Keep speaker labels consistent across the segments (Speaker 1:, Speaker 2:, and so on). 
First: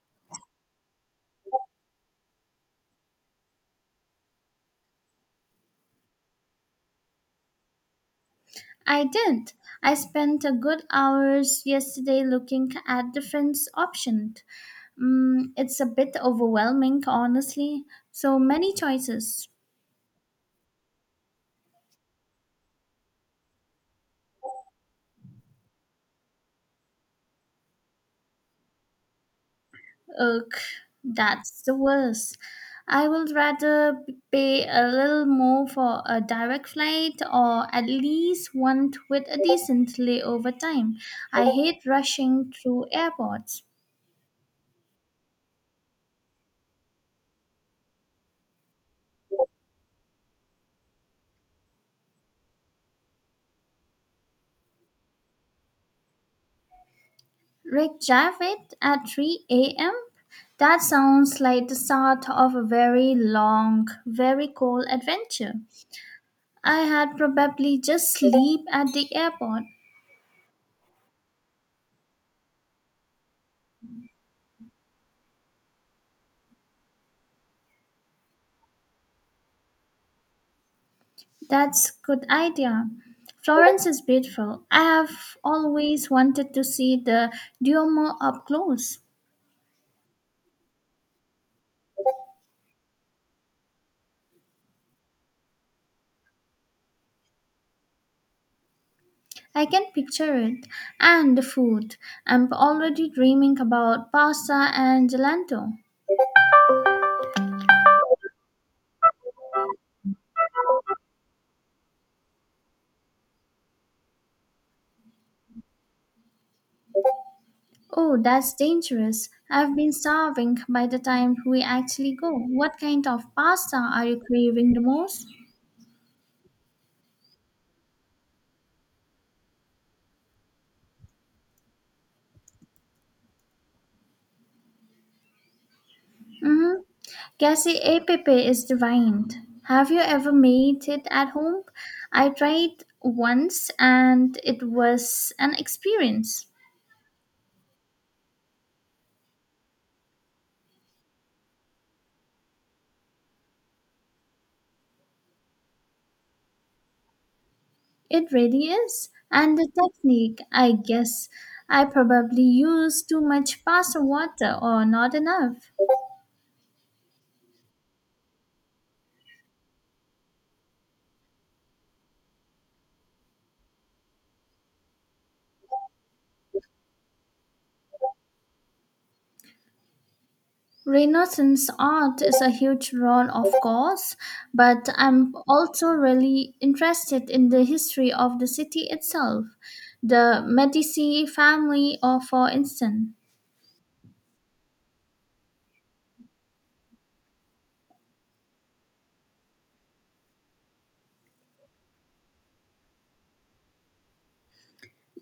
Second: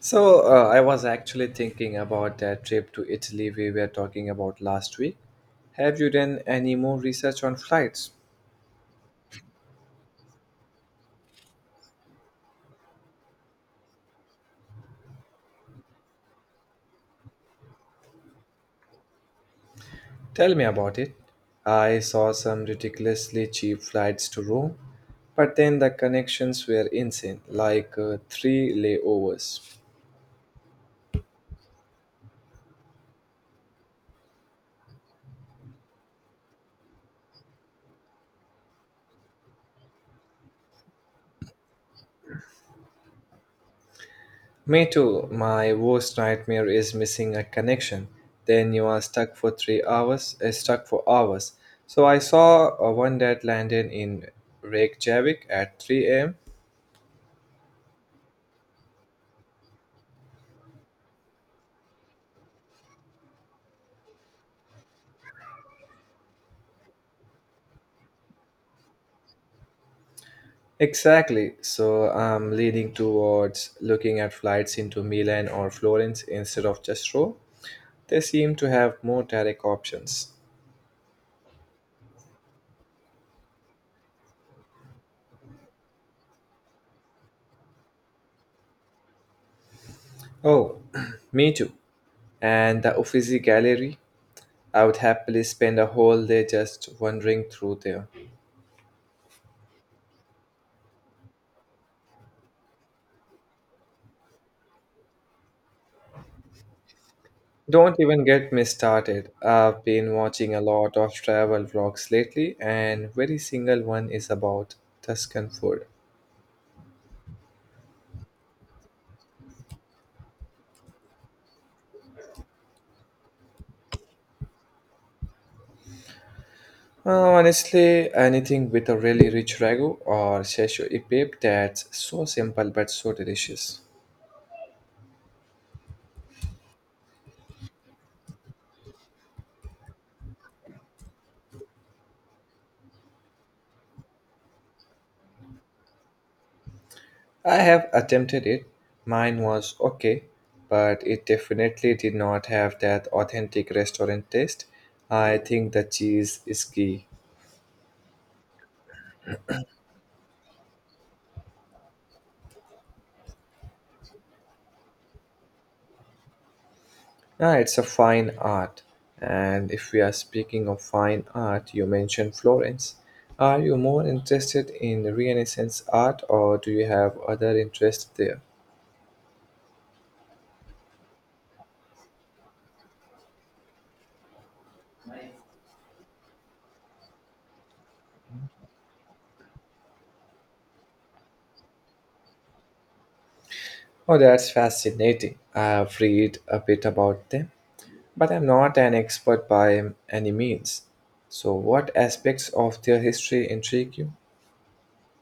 Speaker 1: I was actually thinking about that trip to Italy we were talking about last week. Have you done any more research on flights?
Speaker 2: I did not. I spent a good hours yesterday looking at different options. It's a bit overwhelming, honestly. So many choices.
Speaker 1: Tell me about it. I saw some ridiculously cheap flights to Rome, but then the connections were insane, like three layovers.
Speaker 2: Ugh, that's the worst. I would rather pay a little more for a direct flight or at least one with a decent layover time. I hate rushing through airports.
Speaker 1: Me too, my worst nightmare is missing a connection. Then you are stuck for stuck for hours. So I saw one that landed in Reykjavik at 3 a.m.
Speaker 2: Rick Javid at 3 a.m. That sounds like the start of a very long, very cold adventure. I had probably just sleep at the airport.
Speaker 1: Exactly. So I'm leaning towards looking at flights into Milan or Florence instead of just Rome. They seem to have more direct options.
Speaker 2: That's good idea. Florence is beautiful. I have always wanted to see the Duomo up close.
Speaker 1: Oh, me too. And the Uffizi Gallery, I would happily spend a whole day just wandering through there.
Speaker 2: I can picture it. And the food. I'm already dreaming about pasta and gelato.
Speaker 1: Don't even get me started. I've been watching a lot of travel vlogs lately, and very single one is about Tuscan food.
Speaker 2: Oh, that's dangerous. I've been starving by the time we actually go. What kind of pasta are you craving the most?
Speaker 1: Honestly, anything with a really rich ragu or szechuan dip that's so simple but so delicious.
Speaker 2: Mm-hmm. Cassie e pepe is divine. Have you ever made it at home? I tried once and it was an experience.
Speaker 1: I have attempted it. Mine was okay, but it definitely did not have that authentic restaurant taste. I think the cheese is key.
Speaker 2: It really is. And the technique, I guess. I probably used too much pasta water or not enough.
Speaker 1: Ah, it's a fine art. And if we are speaking of fine art, you mentioned Florence. Are you more interested in Renaissance art or do you have other interests there?
Speaker 2: Renaissance art is a huge role, of course, but I'm also really interested in the history of the city itself. The Medici family, or for instance,
Speaker 1: Oh, that's fascinating. I've read a bit about them, but I'm not an expert by any means. So, what aspects of their history intrigue you?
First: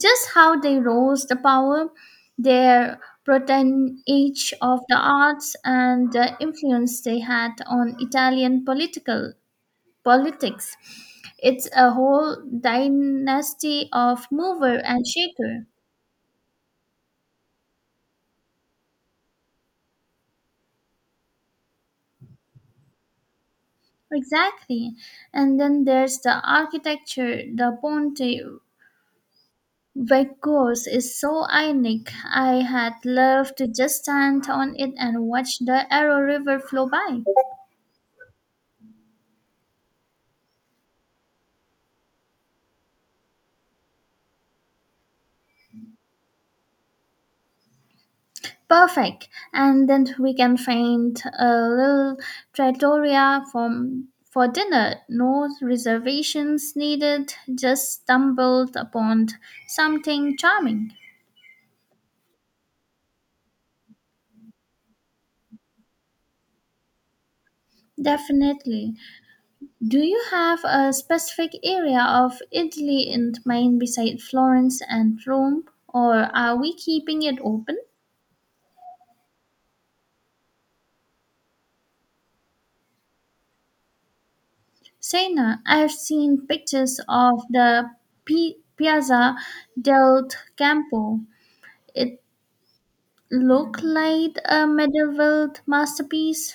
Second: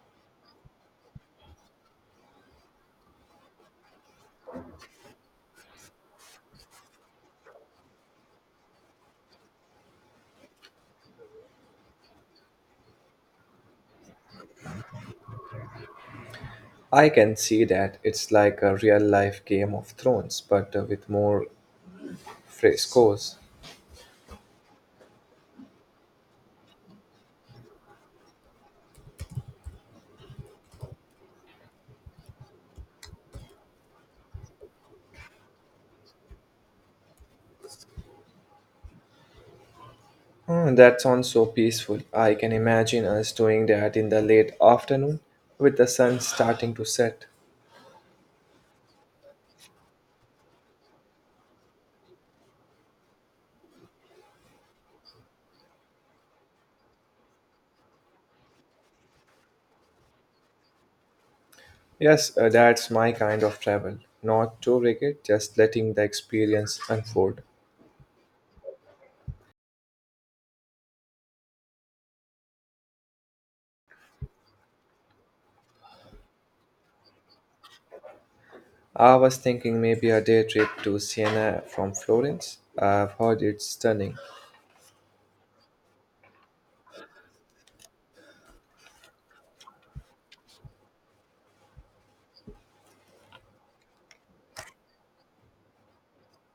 Speaker 2: just how they rose the power, their patronage of the arts, and the influence they had on Italian political politics. It's a whole dynasty of mover and shaker.
Speaker 1: I can see that it's like a real life Game of Thrones, but with more frescoes.
Speaker 2: Exactly. And then there's the architecture. The Ponte Vecchio's is so iconic. I had loved to just stand on it and watch the Arrow River flow by.
Speaker 1: Oh, that sounds so peaceful. I can imagine us doing that in the late afternoon with the sun starting to set.
Speaker 2: Perfect. And then we can find a little trattoria from for dinner. No reservations needed. Just stumbled upon something charming.
Speaker 1: Yes, that's my kind of travel. Not too rigid, just letting the experience unfold.
Speaker 2: Definitely. Do you have a specific area of Italy in mind beside Florence and Rome, or are we keeping it open?
Speaker 1: I was thinking maybe a day trip to Siena from Florence. I've heard it's stunning.
Speaker 2: Sena, I have seen pictures of the Piazza del Campo. It looked like a medieval masterpiece.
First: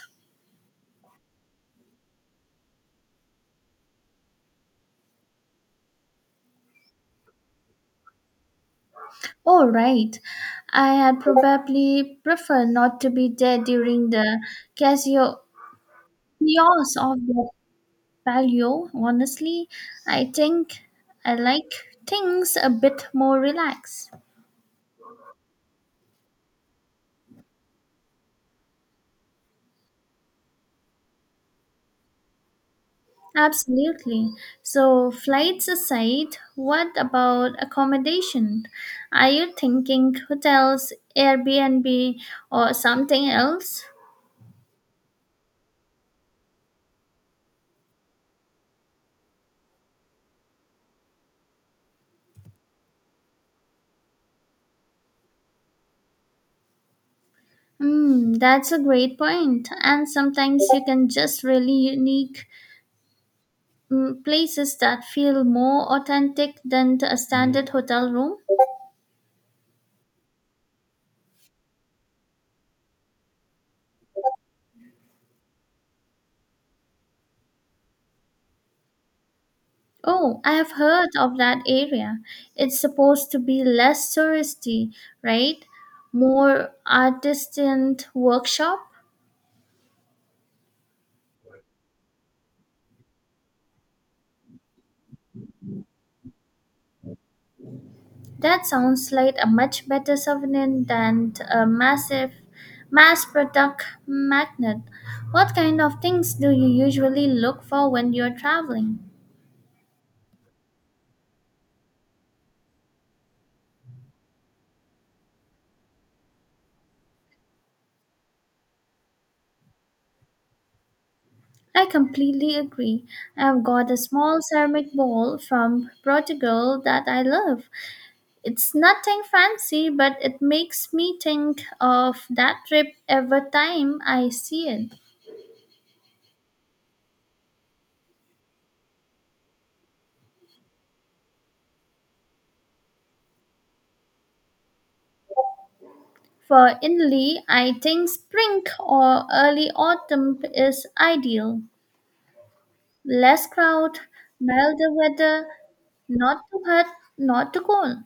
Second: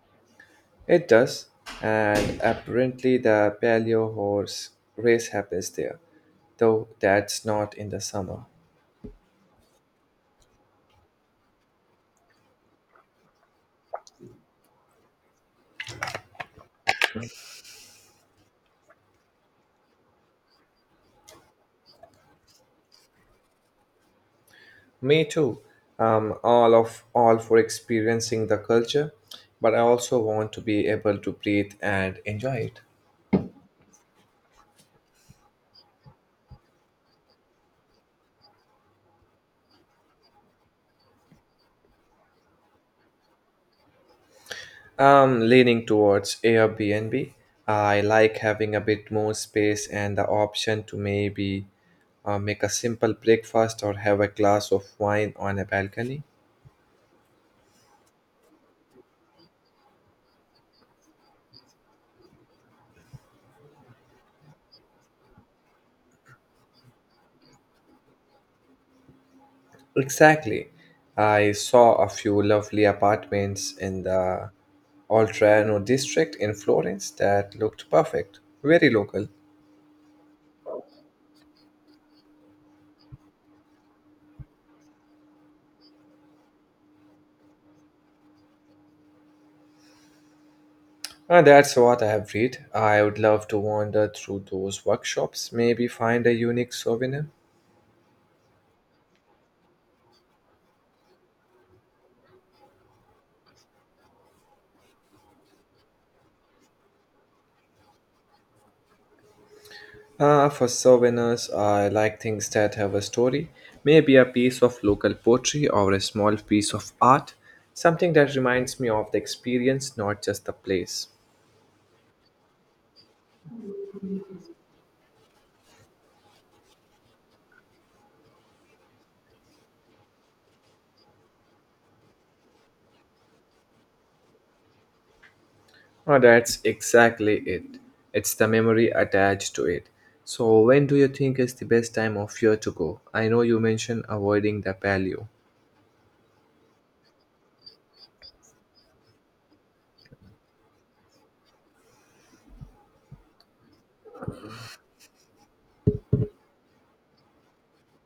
Speaker 1: It does, and apparently the Palio horse race happens there, though that's not in the summer.
Speaker 2: All right, I had probably preferred not to be there during the Casio chaos of the Paleo, honestly, I think I like things a bit more relaxed.
Speaker 1: Me too. All for experiencing the culture, but I also want to be able to breathe and enjoy it.
Speaker 2: Absolutely. So, flights aside, what about accommodation? Are you thinking hotels, Airbnb, or something else?
Speaker 1: I'm leaning towards Airbnb. I like having a bit more space and the option to maybe make a simple breakfast or have a glass of wine on a balcony.
Speaker 2: Hmm, that's a great point. And sometimes you can just really unique places that feel more authentic than a standard hotel room.
Speaker 1: Exactly. I saw a few lovely apartments in the Oltrano district in Florence that looked perfect, very local.
Speaker 2: Oh, I have heard of that area. It's supposed to be less touristy, right? More artisan workshop.
Speaker 1: And that's what I have read. I would love to wander through those workshops, maybe find a unique souvenir.
Speaker 2: That sounds like a much better souvenir than a massive mass product magnet. What kind of things do you usually look for when you're traveling?
Speaker 1: Ah, for souvenirs, I like things that have a story. Maybe a piece of local poetry or a small piece of art. Something that reminds me of the experience, not just the place.
Speaker 2: I completely agree. I've got a small ceramic bowl from Portugal that I love. It's nothing fancy, but it makes me think of that trip every time I see it.
Speaker 1: Oh, that's exactly it. It's the memory attached to it. So, when do you think is the best time of year to go? I know you mentioned avoiding the paleo.
Speaker 2: For Italy, I think spring or early autumn is ideal. Less crowd, milder weather, not too hot, not too cold.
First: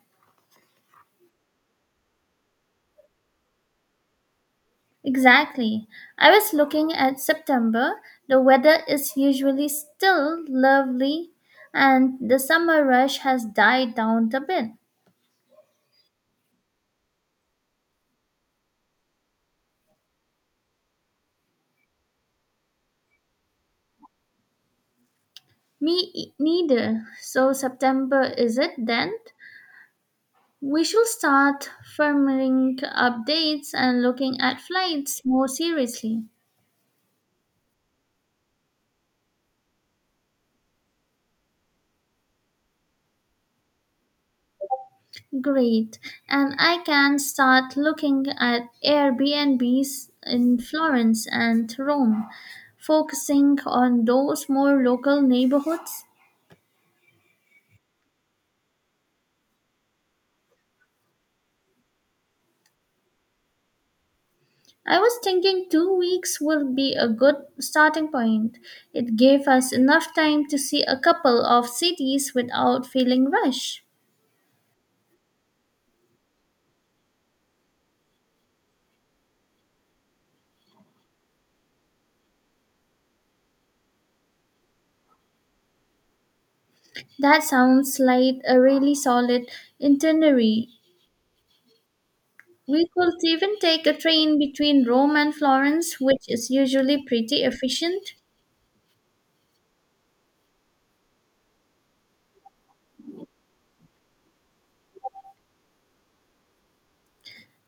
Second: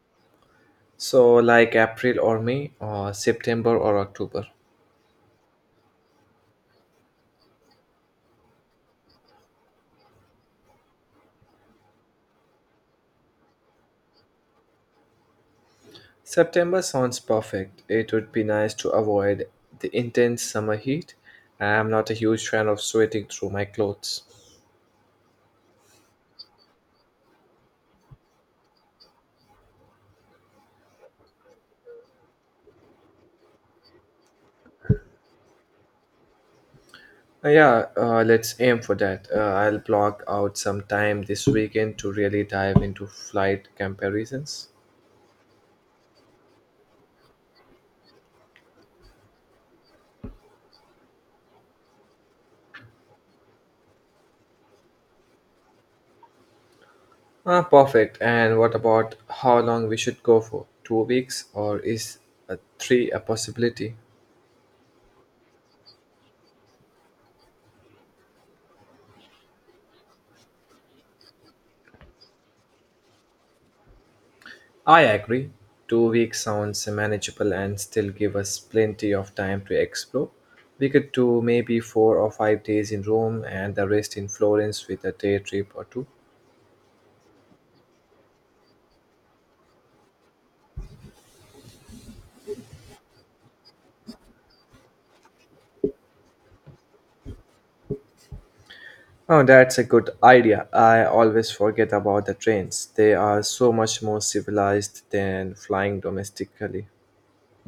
Speaker 1: So, like April or May, or September or October.
Speaker 2: Exactly. I was looking at September. The weather is usually still lovely and the summer rush has died down a bit.
Speaker 1: September sounds perfect. It would be nice to avoid the intense summer heat. I'm not a huge fan of sweating through my clothes.
Speaker 2: Me neither. So September is it then? We should start firming updates and looking at flights more seriously.
Speaker 1: Yeah, let's aim for that. I'll block out some time this weekend to really dive into flight comparisons.
Speaker 2: Great. And I can start looking at Airbnbs in Florence and Rome, focusing on those more local neighborhoods.
Speaker 1: Ah, perfect. And what about how long we should go for? 2 weeks, or is three a possibility?
Speaker 2: I was thinking 2 weeks would be a good starting point. It gave us enough time to see a couple of cities without feeling rushed.
Speaker 1: I agree. 2 weeks sounds manageable and still give us plenty of time to explore. We could do maybe 4 or 5 days in Rome and the rest in Florence with a day trip or two.
Speaker 2: That sounds like a really solid itinerary. We could even take a train between Rome and Florence, which is usually pretty efficient.
Speaker 1: Oh, that's a good idea. I always forget about the trains. They are so much more civilized than flying domestically.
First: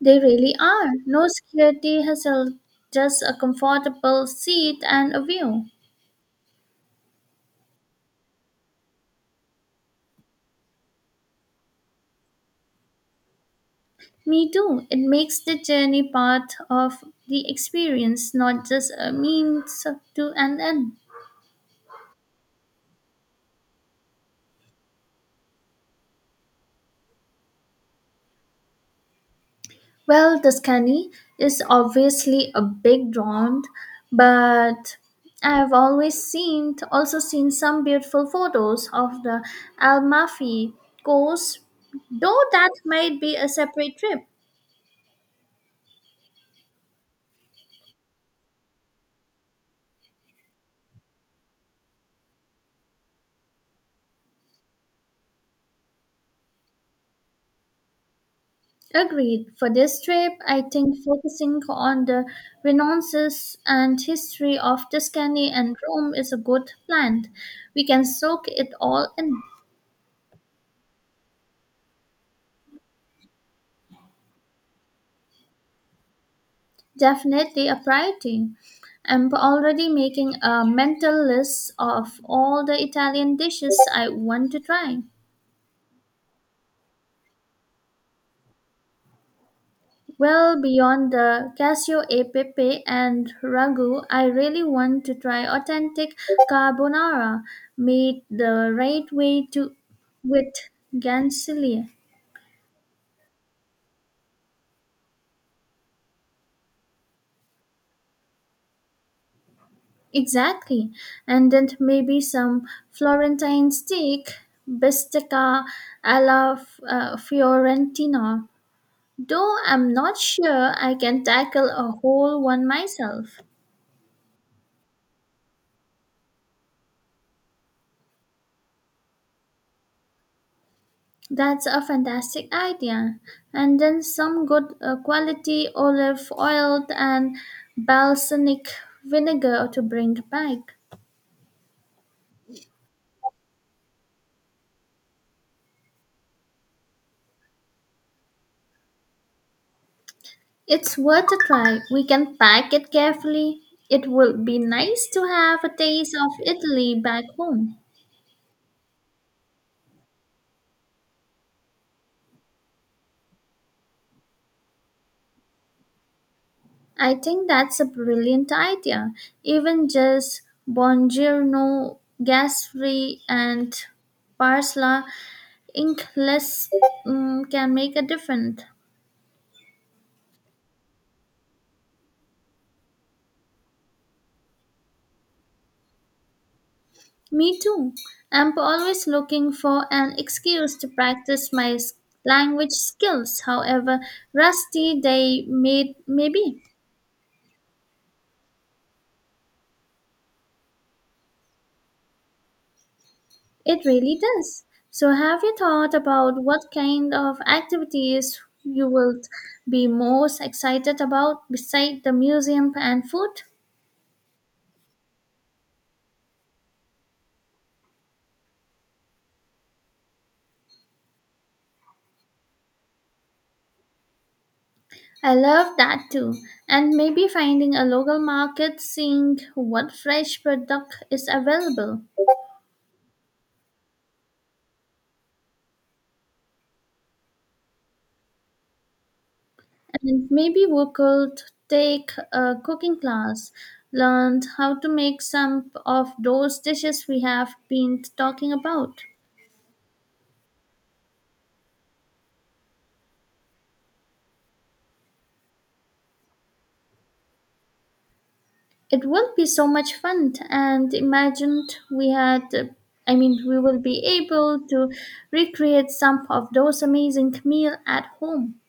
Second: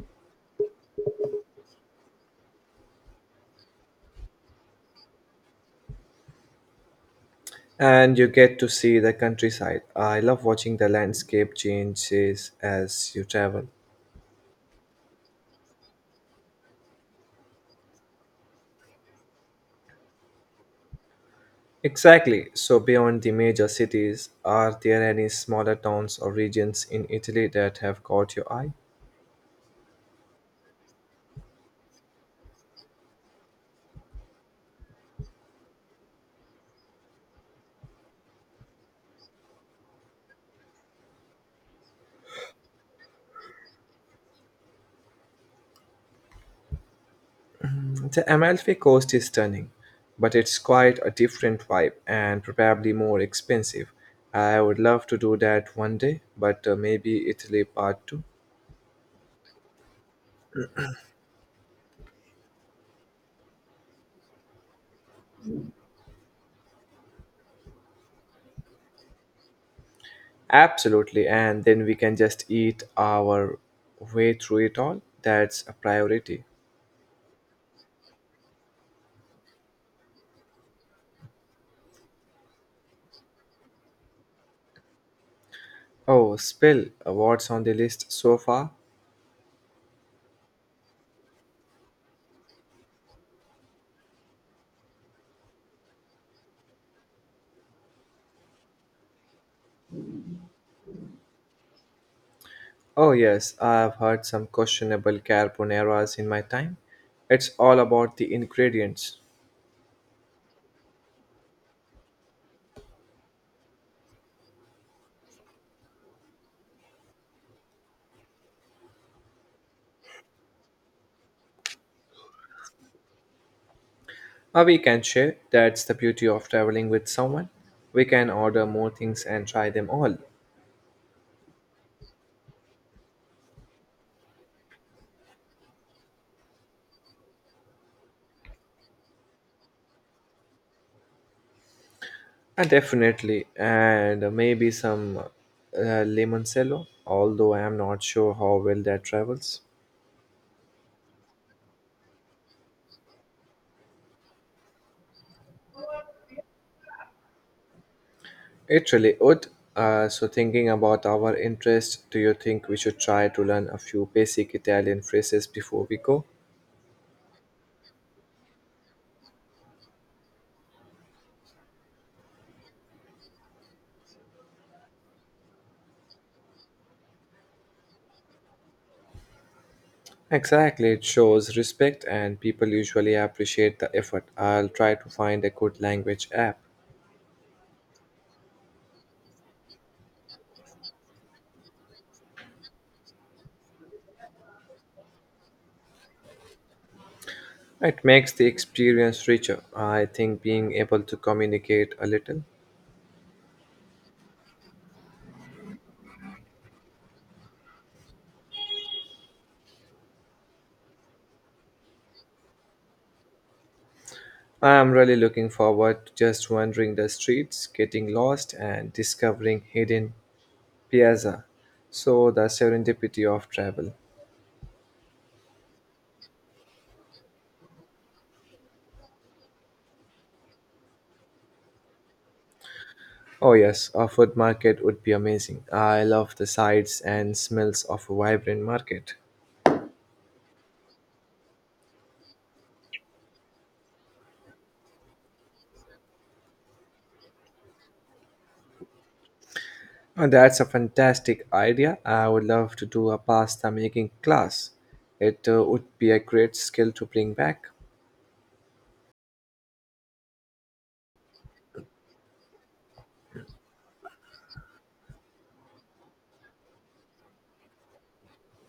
Speaker 2: They really are. No security hassle, just a comfortable seat and a view.
Speaker 1: And you get to see the countryside. I love watching the landscape changes as you travel.
Speaker 2: Me too. It makes the journey part of the experience, not just a means to an end.
Speaker 1: Exactly. So, beyond the major cities, are there any smaller towns or regions in Italy that have caught your eye?
Speaker 2: Well, Tuscany is obviously a big draw, but I've always seen also seen some beautiful photos of the Almafi coast, though that might be a separate trip.
Speaker 1: The Amalfi Coast is stunning, but it's quite a different vibe and probably more expensive. I would love to do that one day, but maybe Italy part two.
Speaker 2: Agreed. For this trip, I think focusing on the renaissance and history of Tuscany and Rome is a good plan. We can soak it all in.
Speaker 1: Absolutely, and then we can just eat our way through it all. That's a priority.
Speaker 2: Definitely a priority. I'm already making a mental list of all the Italian dishes I want to try.
Speaker 1: Oh, Spill, what's on the list so far?
Speaker 2: Well, beyond the cassio e pepe and ragu, I really want to try authentic carbonara made the right way to with gancelia.
Speaker 1: Oh, yes, I've had some questionable carbonaras in my time. It's all about the ingredients.
Speaker 2: Exactly. And then maybe some Florentine steak, bistecca alla Fiorentina. Though I'm not sure I can tackle a whole one myself.
Speaker 1: We can share, that's the beauty of traveling with someone. We can order more things and try them all.
Speaker 2: That's a fantastic idea. And then some good quality olive oil and balsamic vinegar to bring back.
Speaker 1: And definitely, and maybe some limoncello, although I am not sure how well that travels.
Speaker 2: It's worth a try. We can pack it carefully. It would be nice to have a taste of Italy back home.
Speaker 1: It really would. So, thinking about our interest, do you think we should try to learn a few basic Italian phrases before we go?
Speaker 2: I think that's a brilliant idea. Even just buongiorno, gas free, and parsley Inkless mm, can make a difference.
Speaker 1: Exactly, it shows respect and people usually appreciate the effort. I'll try to find a good language app.
Speaker 2: Me too. I'm always looking for an excuse to practice my language skills, however rusty they may be.
Speaker 1: It makes the experience richer. I think being able to communicate a little.
Speaker 2: It really does. So, have you thought about what kind of activities you will be most excited about beside the museum and food?
Speaker 1: I am really looking forward to just wandering the streets, getting lost, and discovering hidden piazza. So, the serendipity of travel.
Speaker 2: I love that too. And maybe finding a local market, seeing what fresh product is available.
Speaker 1: Oh, yes, a food market would be amazing. I love the sights and smells of a vibrant market.
Speaker 2: And maybe we could take a cooking class, learn how to make some of those dishes we have been talking about.
Speaker 1: That's a fantastic idea. I would love to do a pasta making class. It would be a great skill to bring back.
Speaker 2: It will be so much fun, and imagined we had, I mean, we will be able to recreate some of those amazing meal at home.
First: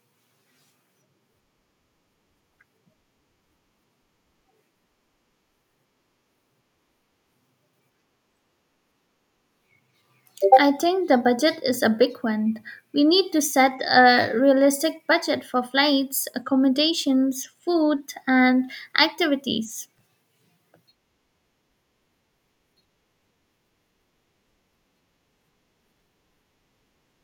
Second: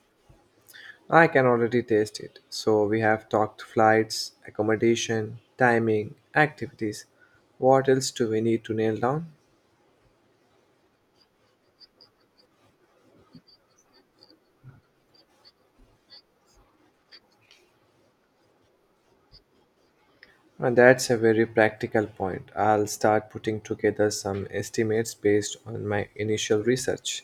Speaker 1: I can already taste it. So we have talked flights, accommodation, timing, activities. What else do we need to nail down?
Speaker 2: I think the budget is a big one. We need to set a realistic budget for flights, accommodations, food, and activities.
Speaker 1: And that's a very practical point. I'll start putting together some estimates based on my initial research.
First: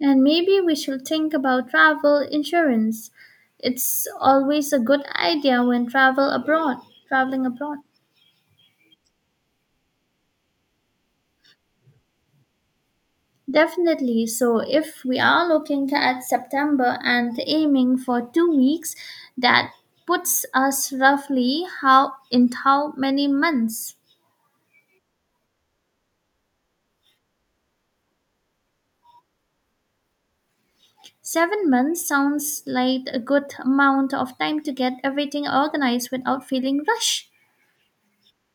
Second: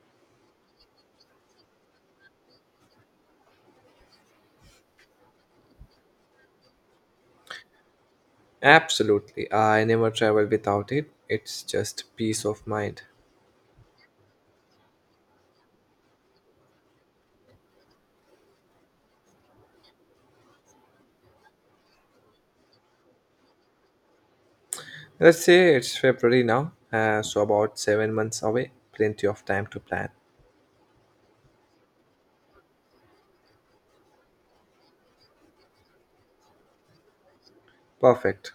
Speaker 2: And maybe we should think about travel insurance. It's always a good idea when travel abroad, traveling abroad.
Speaker 1: Absolutely. I never travel without it. It's just peace of mind.
Speaker 2: Definitely. So if we are looking at September and aiming for 2 weeks, that puts us roughly how in how many months?
Speaker 1: Let's say it's February now, so about 7 months away. Plenty of time to plan.
Speaker 2: 7 months sounds like a good amount of time to get everything organized without feeling rushed.
Speaker 1: Perfect.